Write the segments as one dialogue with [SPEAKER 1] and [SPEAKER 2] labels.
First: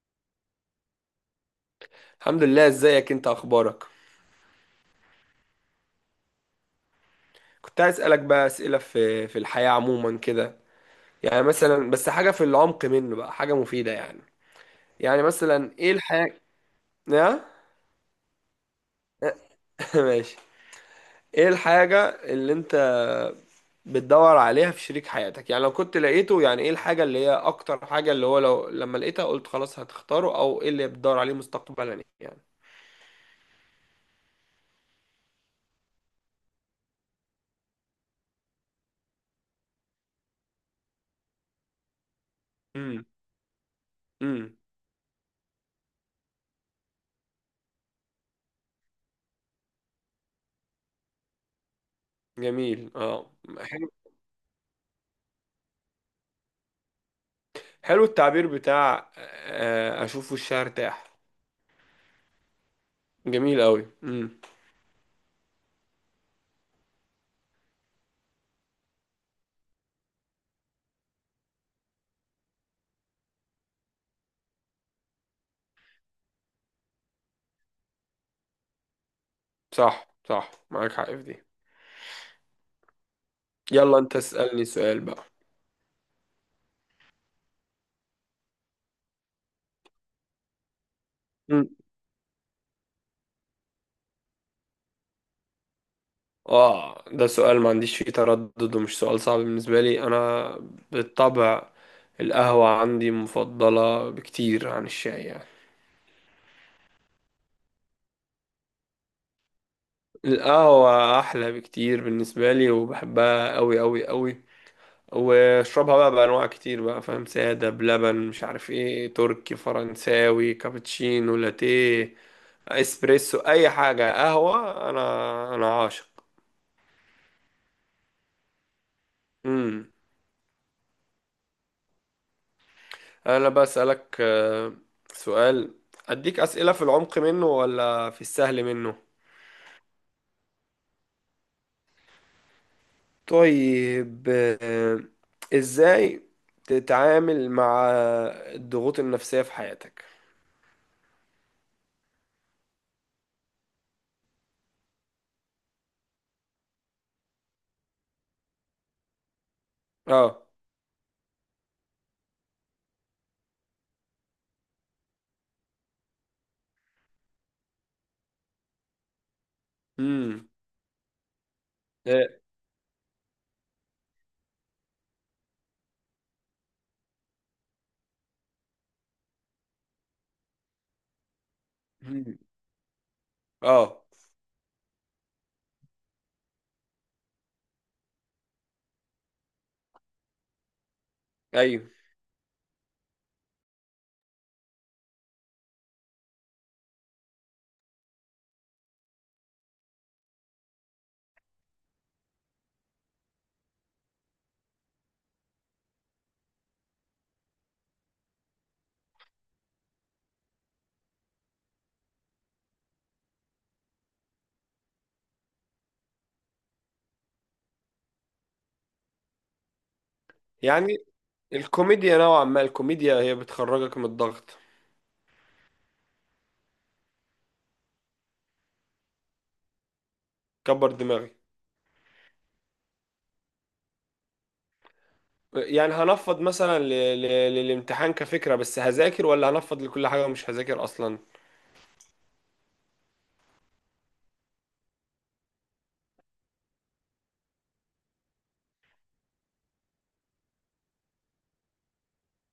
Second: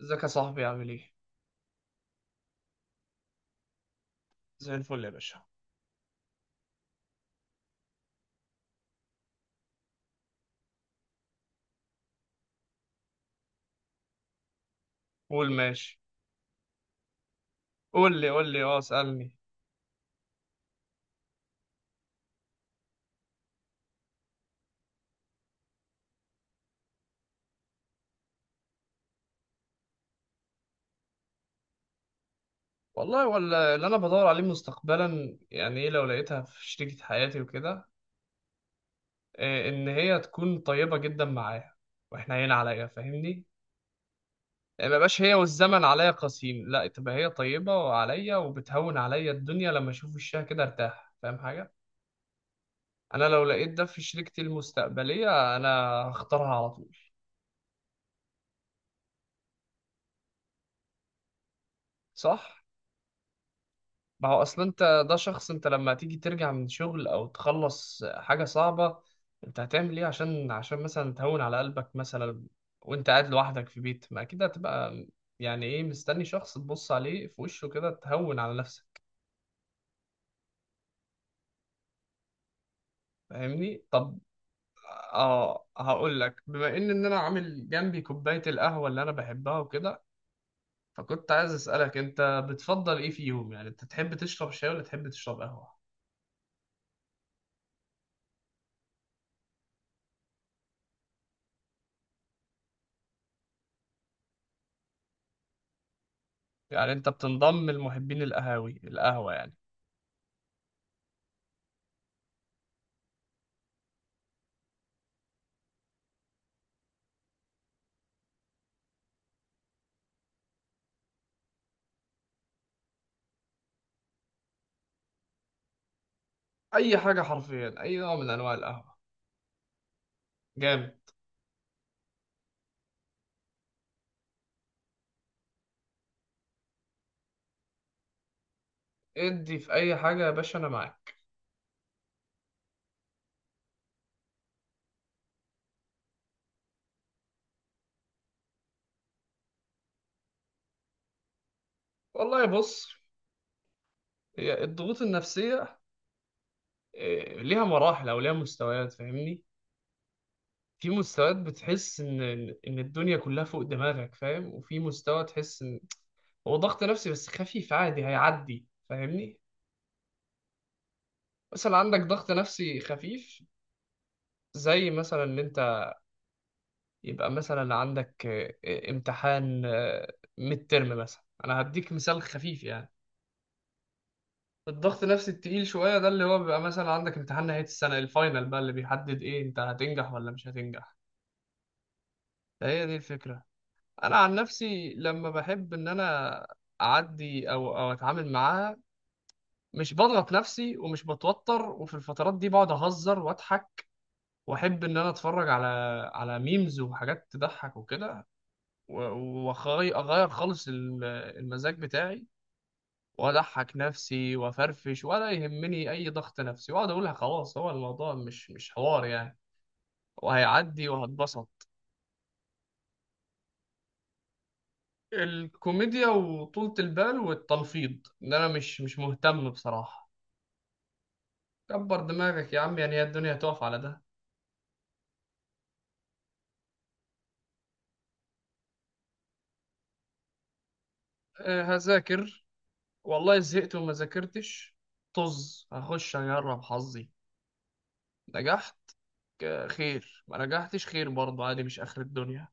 [SPEAKER 1] ازيك يا صاحبي؟ عامل ايه؟
[SPEAKER 2] الحمد لله، ازيك انت؟ اخبارك؟
[SPEAKER 1] زي الفل يا باشا.
[SPEAKER 2] كنت عايز اسالك بقى اسئله في الحياه عموما كده. يعني مثلا بس حاجه في العمق منه بقى، حاجه مفيده يعني. يعني
[SPEAKER 1] قول
[SPEAKER 2] مثلا ايه
[SPEAKER 1] ماشي.
[SPEAKER 2] الحاجه؟ يا...
[SPEAKER 1] قول لي، قول لي، اه اسألني.
[SPEAKER 2] ماشي. ايه الحاجه اللي انت بتدور عليها في شريك حياتك؟ يعني لو كنت لقيته، يعني ايه الحاجه اللي هي اكتر حاجه اللي هو لو لما لقيتها قلت خلاص هتختاره، او ايه اللي بتدور عليه مستقبلا يعني؟
[SPEAKER 1] والله ولا اللي انا بدور عليه مستقبلا، يعني ايه لو لقيتها في شريكة حياتي وكده. إيه ان هي تكون طيبة جدا معايا، واحنا هنا عليا،
[SPEAKER 2] امم.
[SPEAKER 1] فاهمني؟
[SPEAKER 2] امم.
[SPEAKER 1] يعني ما يبقاش هي والزمن عليا قاسيين، لا تبقى هي طيبة عليا وبتهون عليا الدنيا، لما اشوف وشها كده ارتاح، فاهم حاجة؟
[SPEAKER 2] جميل،
[SPEAKER 1] انا
[SPEAKER 2] اه.
[SPEAKER 1] لو لقيت ده
[SPEAKER 2] حلو.
[SPEAKER 1] في شريكتي المستقبلية، انا هختارها على طول.
[SPEAKER 2] حلو التعبير بتاع، اشوفه الشهر تاح.
[SPEAKER 1] صح؟
[SPEAKER 2] جميل قوي،
[SPEAKER 1] ما
[SPEAKER 2] امم.
[SPEAKER 1] هو اصل انت ده شخص، انت لما تيجي ترجع من شغل او تخلص حاجة صعبة، انت هتعمل ايه عشان مثلا تهون على قلبك مثلا، وانت قاعد لوحدك في بيت، ما اكيد هتبقى ايه، مستني شخص تبص عليه في وشه كده تهون على نفسك.
[SPEAKER 2] صح، صح، معاك حق في دي.
[SPEAKER 1] فاهمني؟
[SPEAKER 2] يلا انت
[SPEAKER 1] طب
[SPEAKER 2] اسألني سؤال بقى.
[SPEAKER 1] اه، هقول لك، بما ان انا عامل جنبي كوباية القهوة اللي انا بحبها وكده، فكنت عايز
[SPEAKER 2] مم.
[SPEAKER 1] اسألك انت بتفضل ايه فيهم؟ يعني انت تحب تشرب شاي ولا تحب تشرب قهوة؟
[SPEAKER 2] اه ده سؤال ما عنديش فيه تردد ومش سؤال صعب بالنسبة لي انا. بالطبع القهوة عندي مفضلة بكتير عن الشاي يعني.
[SPEAKER 1] يعني انت بتنضم لمحبين القهاوي، القهوة يعني.
[SPEAKER 2] القهوة احلى بكتير بالنسبة لي وبحبها قوي قوي قوي. واشربها بقى بانواع كتير بقى، فاهم، سادة، بلبن، مش عارف ايه، تركي، فرنساوي، كابتشينو، لاتيه، اسبريسو، اي حاجه قهوه انا عاشق.
[SPEAKER 1] اي حاجه حرفيا، اي نوع من انواع القهوه،
[SPEAKER 2] امم.
[SPEAKER 1] جامد.
[SPEAKER 2] انا بسالك سؤال. اديك اسئله في العمق منه ولا في السهل منه؟
[SPEAKER 1] ادي في اي حاجه يا باشا، انا معاك.
[SPEAKER 2] طيب. آه. ازاي تتعامل مع الضغوط النفسيه في حياتك؟
[SPEAKER 1] والله بص، هي الضغوط النفسيه ليها مراحل او ليها مستويات فاهمني.
[SPEAKER 2] اه.
[SPEAKER 1] في مستويات بتحس ان الدنيا كلها فوق دماغك فاهم، وفي مستوى تحس ان هو ضغط نفسي بس خفيف عادي هيعدي، فاهمني؟
[SPEAKER 2] امم.
[SPEAKER 1] مثلا عندك
[SPEAKER 2] اه.
[SPEAKER 1] ضغط نفسي خفيف، زي مثلا ان انت يبقى مثلا عندك امتحان ميد ترم مثلا، انا هديك مثال
[SPEAKER 2] مم.
[SPEAKER 1] خفيف يعني.
[SPEAKER 2] آه.
[SPEAKER 1] الضغط النفسي التقيل شوية ده اللي هو بيبقى مثلا عندك امتحان نهاية السنة، الفاينل بقى اللي بيحدد ايه انت هتنجح ولا مش هتنجح.
[SPEAKER 2] ايوه.
[SPEAKER 1] فهي دي الفكرة. انا عن نفسي لما بحب ان انا اعدي او اتعامل معاها، مش بضغط نفسي ومش بتوتر، وفي الفترات دي بقعد اهزر واضحك، واحب ان انا اتفرج على ميمز وحاجات تضحك وكده، واغير خالص المزاج بتاعي، واضحك نفسي وافرفش، ولا يهمني اي ضغط نفسي، واقعد اقولها خلاص، هو الموضوع مش حوار يعني، وهيعدي
[SPEAKER 2] يعني
[SPEAKER 1] وهتبسط.
[SPEAKER 2] الكوميديا نوعا ما، الكوميديا هي بتخرجك من الضغط.
[SPEAKER 1] الكوميديا وطولة البال والتلفيظ، ان انا مش مهتم بصراحة.
[SPEAKER 2] كبر دماغك.
[SPEAKER 1] كبر دماغك يا عم، يعني هي الدنيا هتقف على ده؟
[SPEAKER 2] يعني هنفض مثلا، ل... للامتحان كفكرة بس هذاكر، ولا هنفض لكل حاجة ومش هذاكر أصلا.
[SPEAKER 1] أه هذاكر، والله زهقت وما ذاكرتش، طز هخش اجرب حظي، نجحت خير، ما نجحتش خير برضه عادي، مش اخر الدنيا.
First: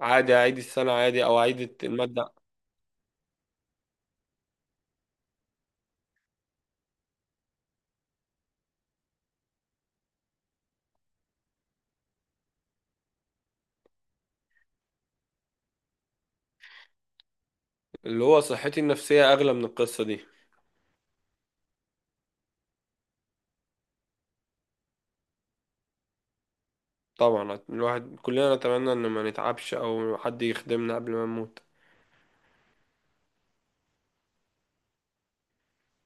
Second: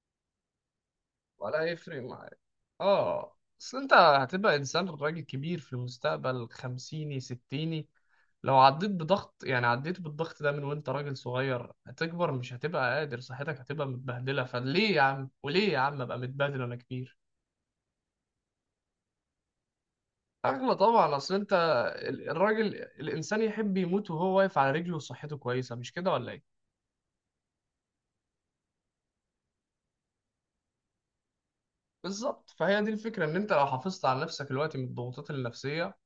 [SPEAKER 2] عادي، أعيد السنة عادي، أو
[SPEAKER 1] ولا
[SPEAKER 2] أعيد
[SPEAKER 1] يفرق.
[SPEAKER 2] المادة.
[SPEAKER 1] اه، اصل انت هتبقى انسان راجل كبير في المستقبل، خمسيني ستيني، لو عديت بضغط، يعني عديت بالضغط ده من وانت راجل صغير، هتكبر مش هتبقى قادر، صحتك هتبقى متبهدله، فليه يا عم، وليه يا عم ابقى متبهدل وانا كبير؟
[SPEAKER 2] اللي هو صحتي النفسية أغلى من القصة دي.
[SPEAKER 1] اغلى طبعا. اصل انت الراجل الانسان يحب يموت وهو واقف على رجله وصحته كويسه، مش كده ولا ايه؟
[SPEAKER 2] طبعا، الواحد كلنا نتمنى إن ما نتعبش أو حد يخدمنا قبل ما نموت.
[SPEAKER 1] بالظبط، فهي دي الفكره، ان انت لو حافظت على نفسك الوقت من الضغوطات النفسيه،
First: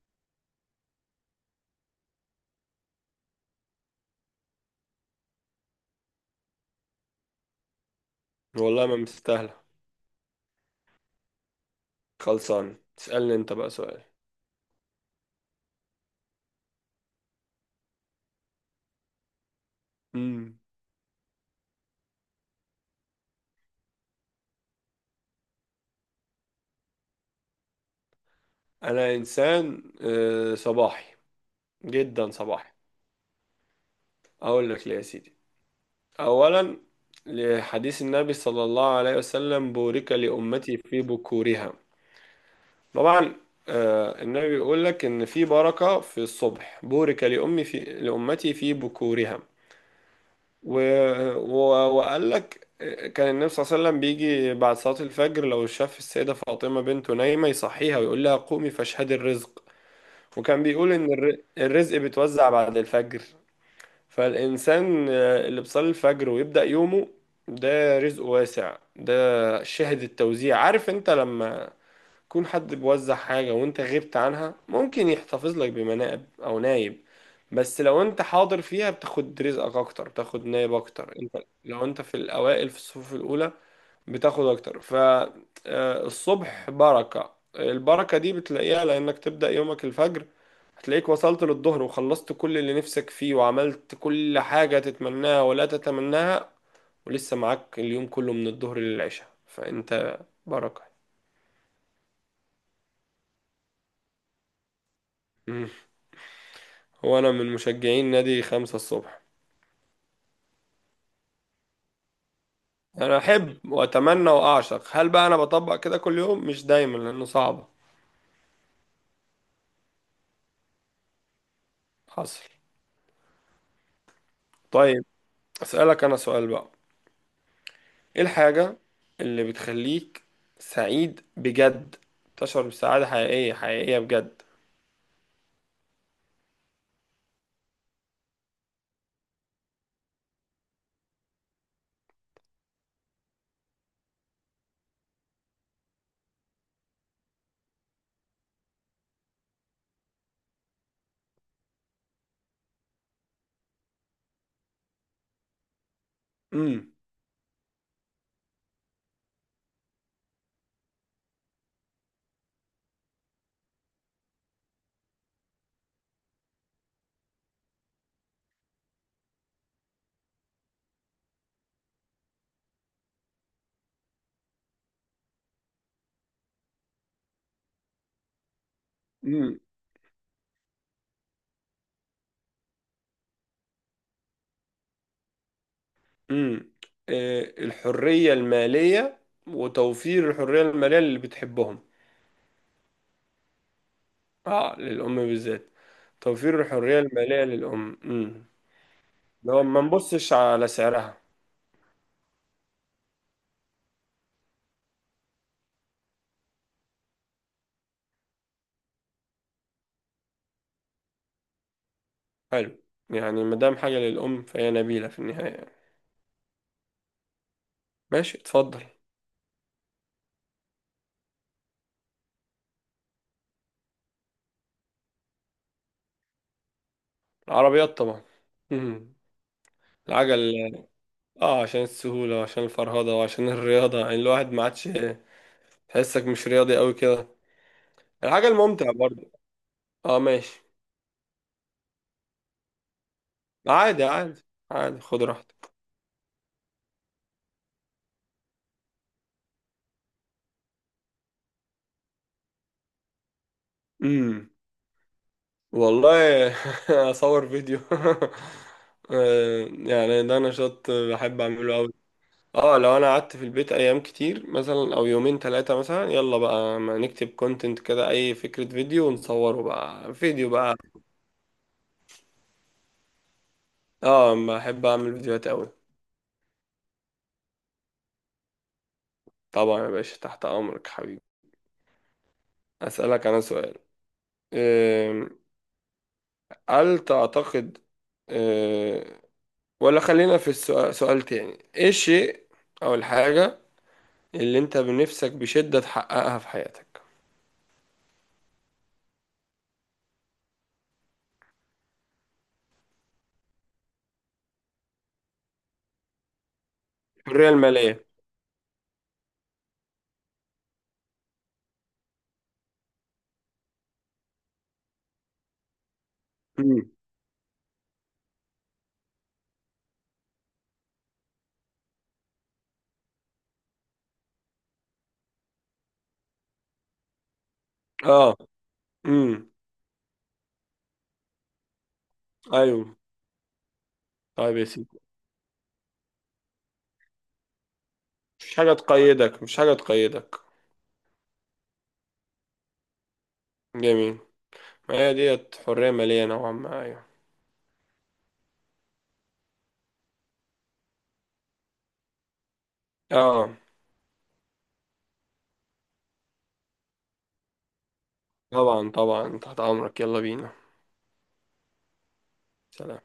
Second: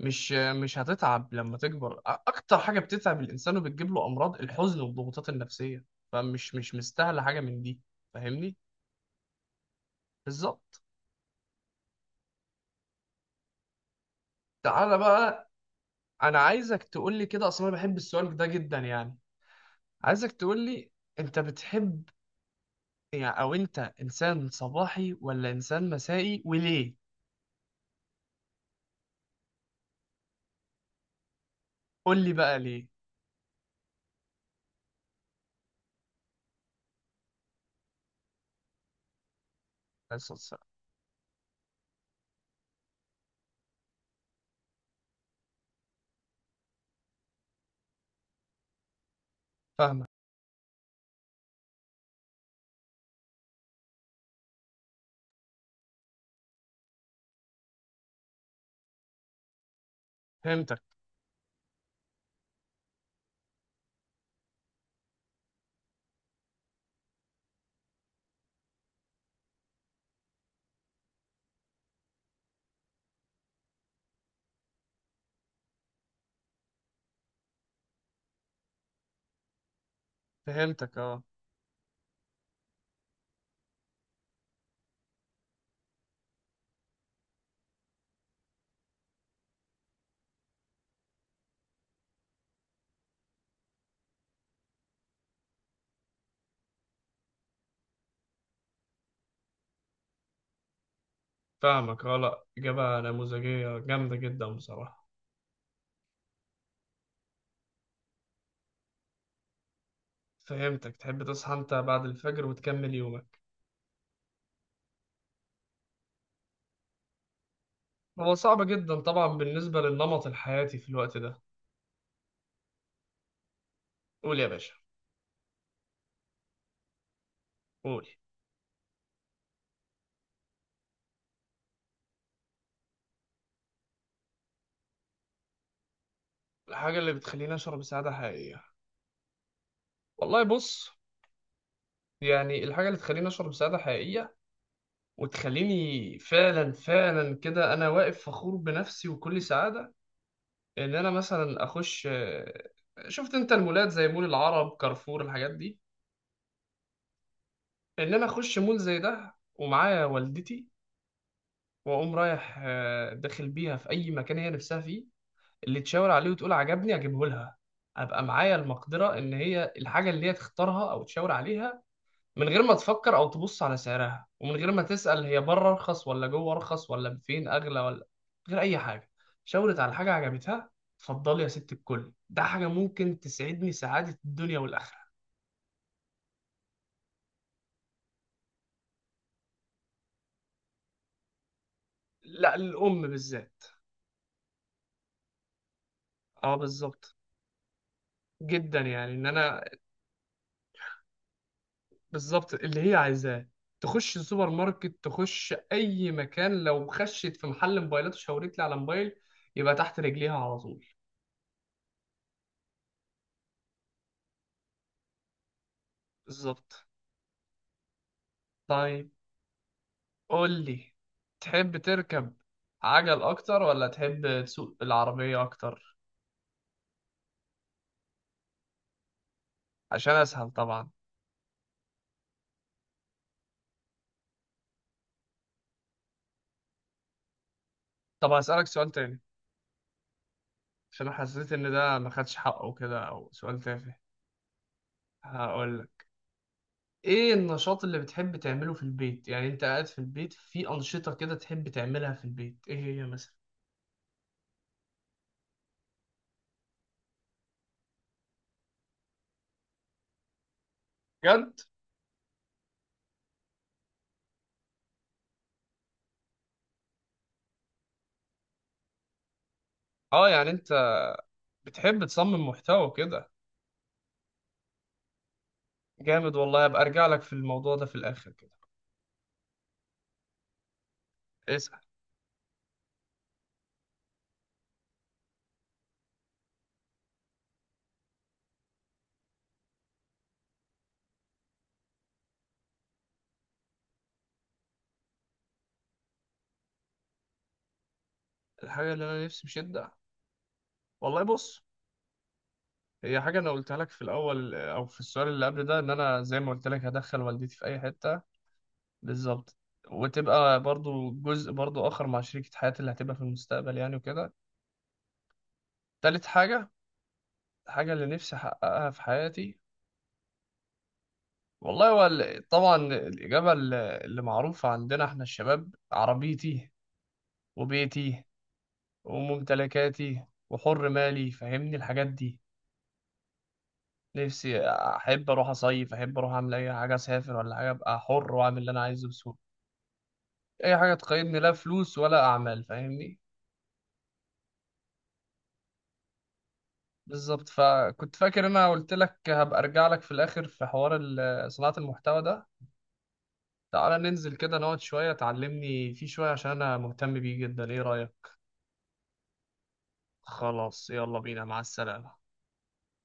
[SPEAKER 1] مش هتتعب لما تكبر. اكتر حاجه بتتعب الانسان وبتجيب له امراض، الحزن والضغوطات النفسيه، فمش مش مستاهله حاجه من دي. فاهمني؟
[SPEAKER 2] والله ما مستاهلة.
[SPEAKER 1] بالظبط.
[SPEAKER 2] خلصان، اسألني أنت بقى سؤال.
[SPEAKER 1] تعالى بقى، انا عايزك تقول لي كده، اصلا انا بحب السؤال ده جدا يعني. عايزك تقول
[SPEAKER 2] مم.
[SPEAKER 1] لي انت بتحب، يعني او انت انسان صباحي ولا انسان مسائي، وليه؟
[SPEAKER 2] أنا إنسان صباحي،
[SPEAKER 1] قول
[SPEAKER 2] جدا
[SPEAKER 1] لي بقى
[SPEAKER 2] صباحي.
[SPEAKER 1] ليه.
[SPEAKER 2] أقول لك ليه يا سيدي. أولا، لحديث النبي صلى الله عليه وسلم: بورك
[SPEAKER 1] بس بس-
[SPEAKER 2] لأمتي في بكورها. طبعا. النبي بيقول لك إن في بركة في الصبح، بورك لأمي في لأمتي في بكورها.
[SPEAKER 1] فاهمك.
[SPEAKER 2] و... و... وقال لك كان النبي صلى الله عليه وسلم بيجي بعد صلاة الفجر، لو شاف السيدة فاطمة بنته نايمة يصحيها ويقول لها قومي فاشهدي الرزق. وكان
[SPEAKER 1] فهمتك.
[SPEAKER 2] بيقول إن الرزق بيتوزع بعد الفجر. فالإنسان اللي بيصلي الفجر ويبدأ يومه، ده رزق واسع، ده شاهد التوزيع. عارف انت لما يكون حد بيوزع حاجة وانت غبت عنها ممكن يحتفظ لك بمناقب أو نايب، بس لو انت حاضر فيها بتاخد رزقك أكتر، بتاخد نايب
[SPEAKER 1] فهمتك
[SPEAKER 2] أكتر
[SPEAKER 1] اه.
[SPEAKER 2] انت. لو انت في الأوائل في الصفوف الأولى بتاخد اكتر. فالصبح بركة، البركة دي بتلاقيها لانك تبدأ يومك الفجر. هتلاقيك وصلت للظهر وخلصت كل اللي نفسك فيه وعملت كل حاجة تتمناها ولا تتمناها، ولسه معاك اليوم كله من الظهر للعشاء، فانت بركة.
[SPEAKER 1] فاهمك اه، لا اجابه نموذجيه جامده جدا بصراحه.
[SPEAKER 2] مم. هو انا من مشجعين نادي 5 الصبح.
[SPEAKER 1] فهمتك، تحب تصحى انت بعد الفجر وتكمل
[SPEAKER 2] انا
[SPEAKER 1] يومك.
[SPEAKER 2] احب واتمنى واعشق، هل بقى انا بطبق كده كل يوم؟ مش دايما لانه صعبة.
[SPEAKER 1] هو صعب جدا طبعا بالنسبة للنمط الحياتي في الوقت ده.
[SPEAKER 2] حصل.
[SPEAKER 1] قول يا باشا،
[SPEAKER 2] طيب، اسألك انا سؤال بقى.
[SPEAKER 1] قول.
[SPEAKER 2] ايه الحاجة اللي بتخليك سعيد بجد؟ تشعر بسعادة حقيقية حقيقية بجد؟
[SPEAKER 1] الحاجة اللي بتخليني أشعر بسعادة حقيقية، والله بص، يعني الحاجة اللي تخليني أشعر بسعادة حقيقية وتخليني فعلا، فعلا كده أنا واقف فخور بنفسي وكل سعادة، إن أنا مثلا أخش شفت أنت المولات زي مول العرب، كارفور، الحاجات دي،
[SPEAKER 2] امم.
[SPEAKER 1] إن أنا أخش مول زي ده ومعايا والدتي، واقوم رايح داخل بيها في اي مكان هي نفسها فيه، اللي تشاور عليه وتقول عجبني اجيبه لها، ابقى معايا المقدره ان هي الحاجه اللي هي تختارها او تشاور عليها، من غير ما تفكر او تبص على سعرها، ومن غير ما تسال هي بره ارخص ولا جوه ارخص ولا فين اغلى ولا من غير اي حاجه،
[SPEAKER 2] امم.
[SPEAKER 1] شاورت على حاجه عجبتها، اتفضلي يا ست الكل. ده حاجه ممكن تسعدني سعاده الدنيا والاخره.
[SPEAKER 2] امم. إيه الحرية المالية وتوفير الحرية المالية اللي بتحبهم.
[SPEAKER 1] لا، الام بالذات.
[SPEAKER 2] اه للأم بالذات.
[SPEAKER 1] اه
[SPEAKER 2] توفير الحرية
[SPEAKER 1] بالظبط،
[SPEAKER 2] المالية للأم، امم.
[SPEAKER 1] جدا يعني ان
[SPEAKER 2] لو
[SPEAKER 1] انا.
[SPEAKER 2] ما نبصش على سعرها.
[SPEAKER 1] بالظبط اللي هي عايزاه، تخش السوبر ماركت، تخش اي مكان، لو خشت في محل موبايلات وشاورت لي على موبايل، يبقى تحت رجليها على طول.
[SPEAKER 2] حلو. يعني ما دام حاجة للأم فهي نبيلة في النهاية يعني.
[SPEAKER 1] بالظبط.
[SPEAKER 2] ماشي اتفضل.
[SPEAKER 1] طيب قول لي، تحب تركب عجل اكتر ولا تحب تسوق العربية اكتر؟
[SPEAKER 2] العربيات طبعا. امم.
[SPEAKER 1] عشان اسهل
[SPEAKER 2] العجل؟
[SPEAKER 1] طبعا.
[SPEAKER 2] اه عشان السهولة وعشان الفرهدة وعشان الرياضة، يعني الواحد ما عادش. تحسك مش رياضي قوي كده.
[SPEAKER 1] طب
[SPEAKER 2] الحاجة
[SPEAKER 1] هسألك سؤال
[SPEAKER 2] الممتعة
[SPEAKER 1] تاني،
[SPEAKER 2] برضه. اه ماشي.
[SPEAKER 1] عشان حسيت ان ده ما خدش حقه كده، او سؤال تافه.
[SPEAKER 2] عادي عادي عادي، خد راحتك.
[SPEAKER 1] هقول لك، ايه النشاط اللي بتحب تعمله في البيت؟ يعني انت قاعد في البيت، في انشطة كده تحب تعملها في البيت، ايه هي مثلا؟
[SPEAKER 2] امم. والله، اصور فيديو يعني ده نشاط بحب
[SPEAKER 1] بجد؟
[SPEAKER 2] اعمله قوي. اه لو انا قعدت في البيت ايام كتير مثلا، او يومين ثلاثة مثلا، يلا بقى ما نكتب كونتنت كده، اي فكرة فيديو ونصوره بقى،
[SPEAKER 1] اه
[SPEAKER 2] فيديو
[SPEAKER 1] يعني انت
[SPEAKER 2] بقى.
[SPEAKER 1] بتحب تصمم محتوى كده؟
[SPEAKER 2] اه بحب اعمل فيديوهات قوي.
[SPEAKER 1] جامد والله، ابقى ارجع لك في الموضوع ده في الاخر كده.
[SPEAKER 2] طبعا يا باشا، تحت امرك حبيبي.
[SPEAKER 1] اسأل.
[SPEAKER 2] أسألك أنا سؤال. أم، هل تعتقد أه، ولا خلينا في سؤال تاني؟ إيه الشيء أو الحاجة اللي أنت بنفسك بشدة تحققها في حياتك؟
[SPEAKER 1] الحاجة اللي انا نفسي بشدة، والله بص، هي حاجة أنا قلتها لك في الأول أو في السؤال اللي قبل ده، إن أنا زي ما قلت لك هدخل
[SPEAKER 2] الحرية
[SPEAKER 1] والدتي في أي
[SPEAKER 2] المالية.
[SPEAKER 1] حتة. بالظبط. وتبقى برضو جزء برضو آخر مع شريكة حياتي اللي هتبقى في المستقبل يعني وكده. تالت حاجة،
[SPEAKER 2] امم.
[SPEAKER 1] الحاجة اللي نفسي أحققها في حياتي، والله هو طبعا الإجابة اللي معروفة عندنا إحنا الشباب، عربيتي وبيتي
[SPEAKER 2] آه. امم.
[SPEAKER 1] وممتلكاتي وحر مالي، فاهمني الحاجات دي.
[SPEAKER 2] أيوه. طيب
[SPEAKER 1] نفسي،
[SPEAKER 2] يا سيدي.
[SPEAKER 1] احب اروح اصيف، احب اروح اعمل اي حاجه، اسافر ولا حاجه، ابقى حر
[SPEAKER 2] مش
[SPEAKER 1] واعمل اللي
[SPEAKER 2] حاجة
[SPEAKER 1] انا عايزه بسهوله،
[SPEAKER 2] تقيدك، مش حاجة تقيدك.
[SPEAKER 1] اي حاجه تقيدني، لا فلوس ولا اعمال، فاهمني.
[SPEAKER 2] جميل. ما هي ديت حرية مالية نوعا ما، أيوه.
[SPEAKER 1] بالظبط. فكنت فاكر انا قلت لك هبقى ارجع لك في الاخر في حوار صناعه المحتوى ده.
[SPEAKER 2] آه.
[SPEAKER 1] تعالى ننزل كده نقعد شويه، تعلمني فيه شويه، عشان انا مهتم بيه جدا، ايه رايك؟
[SPEAKER 2] طبعا طبعا، تحت أمرك، يلا بينا.
[SPEAKER 1] خلاص يلا بينا، مع السلامه.
[SPEAKER 2] سلام.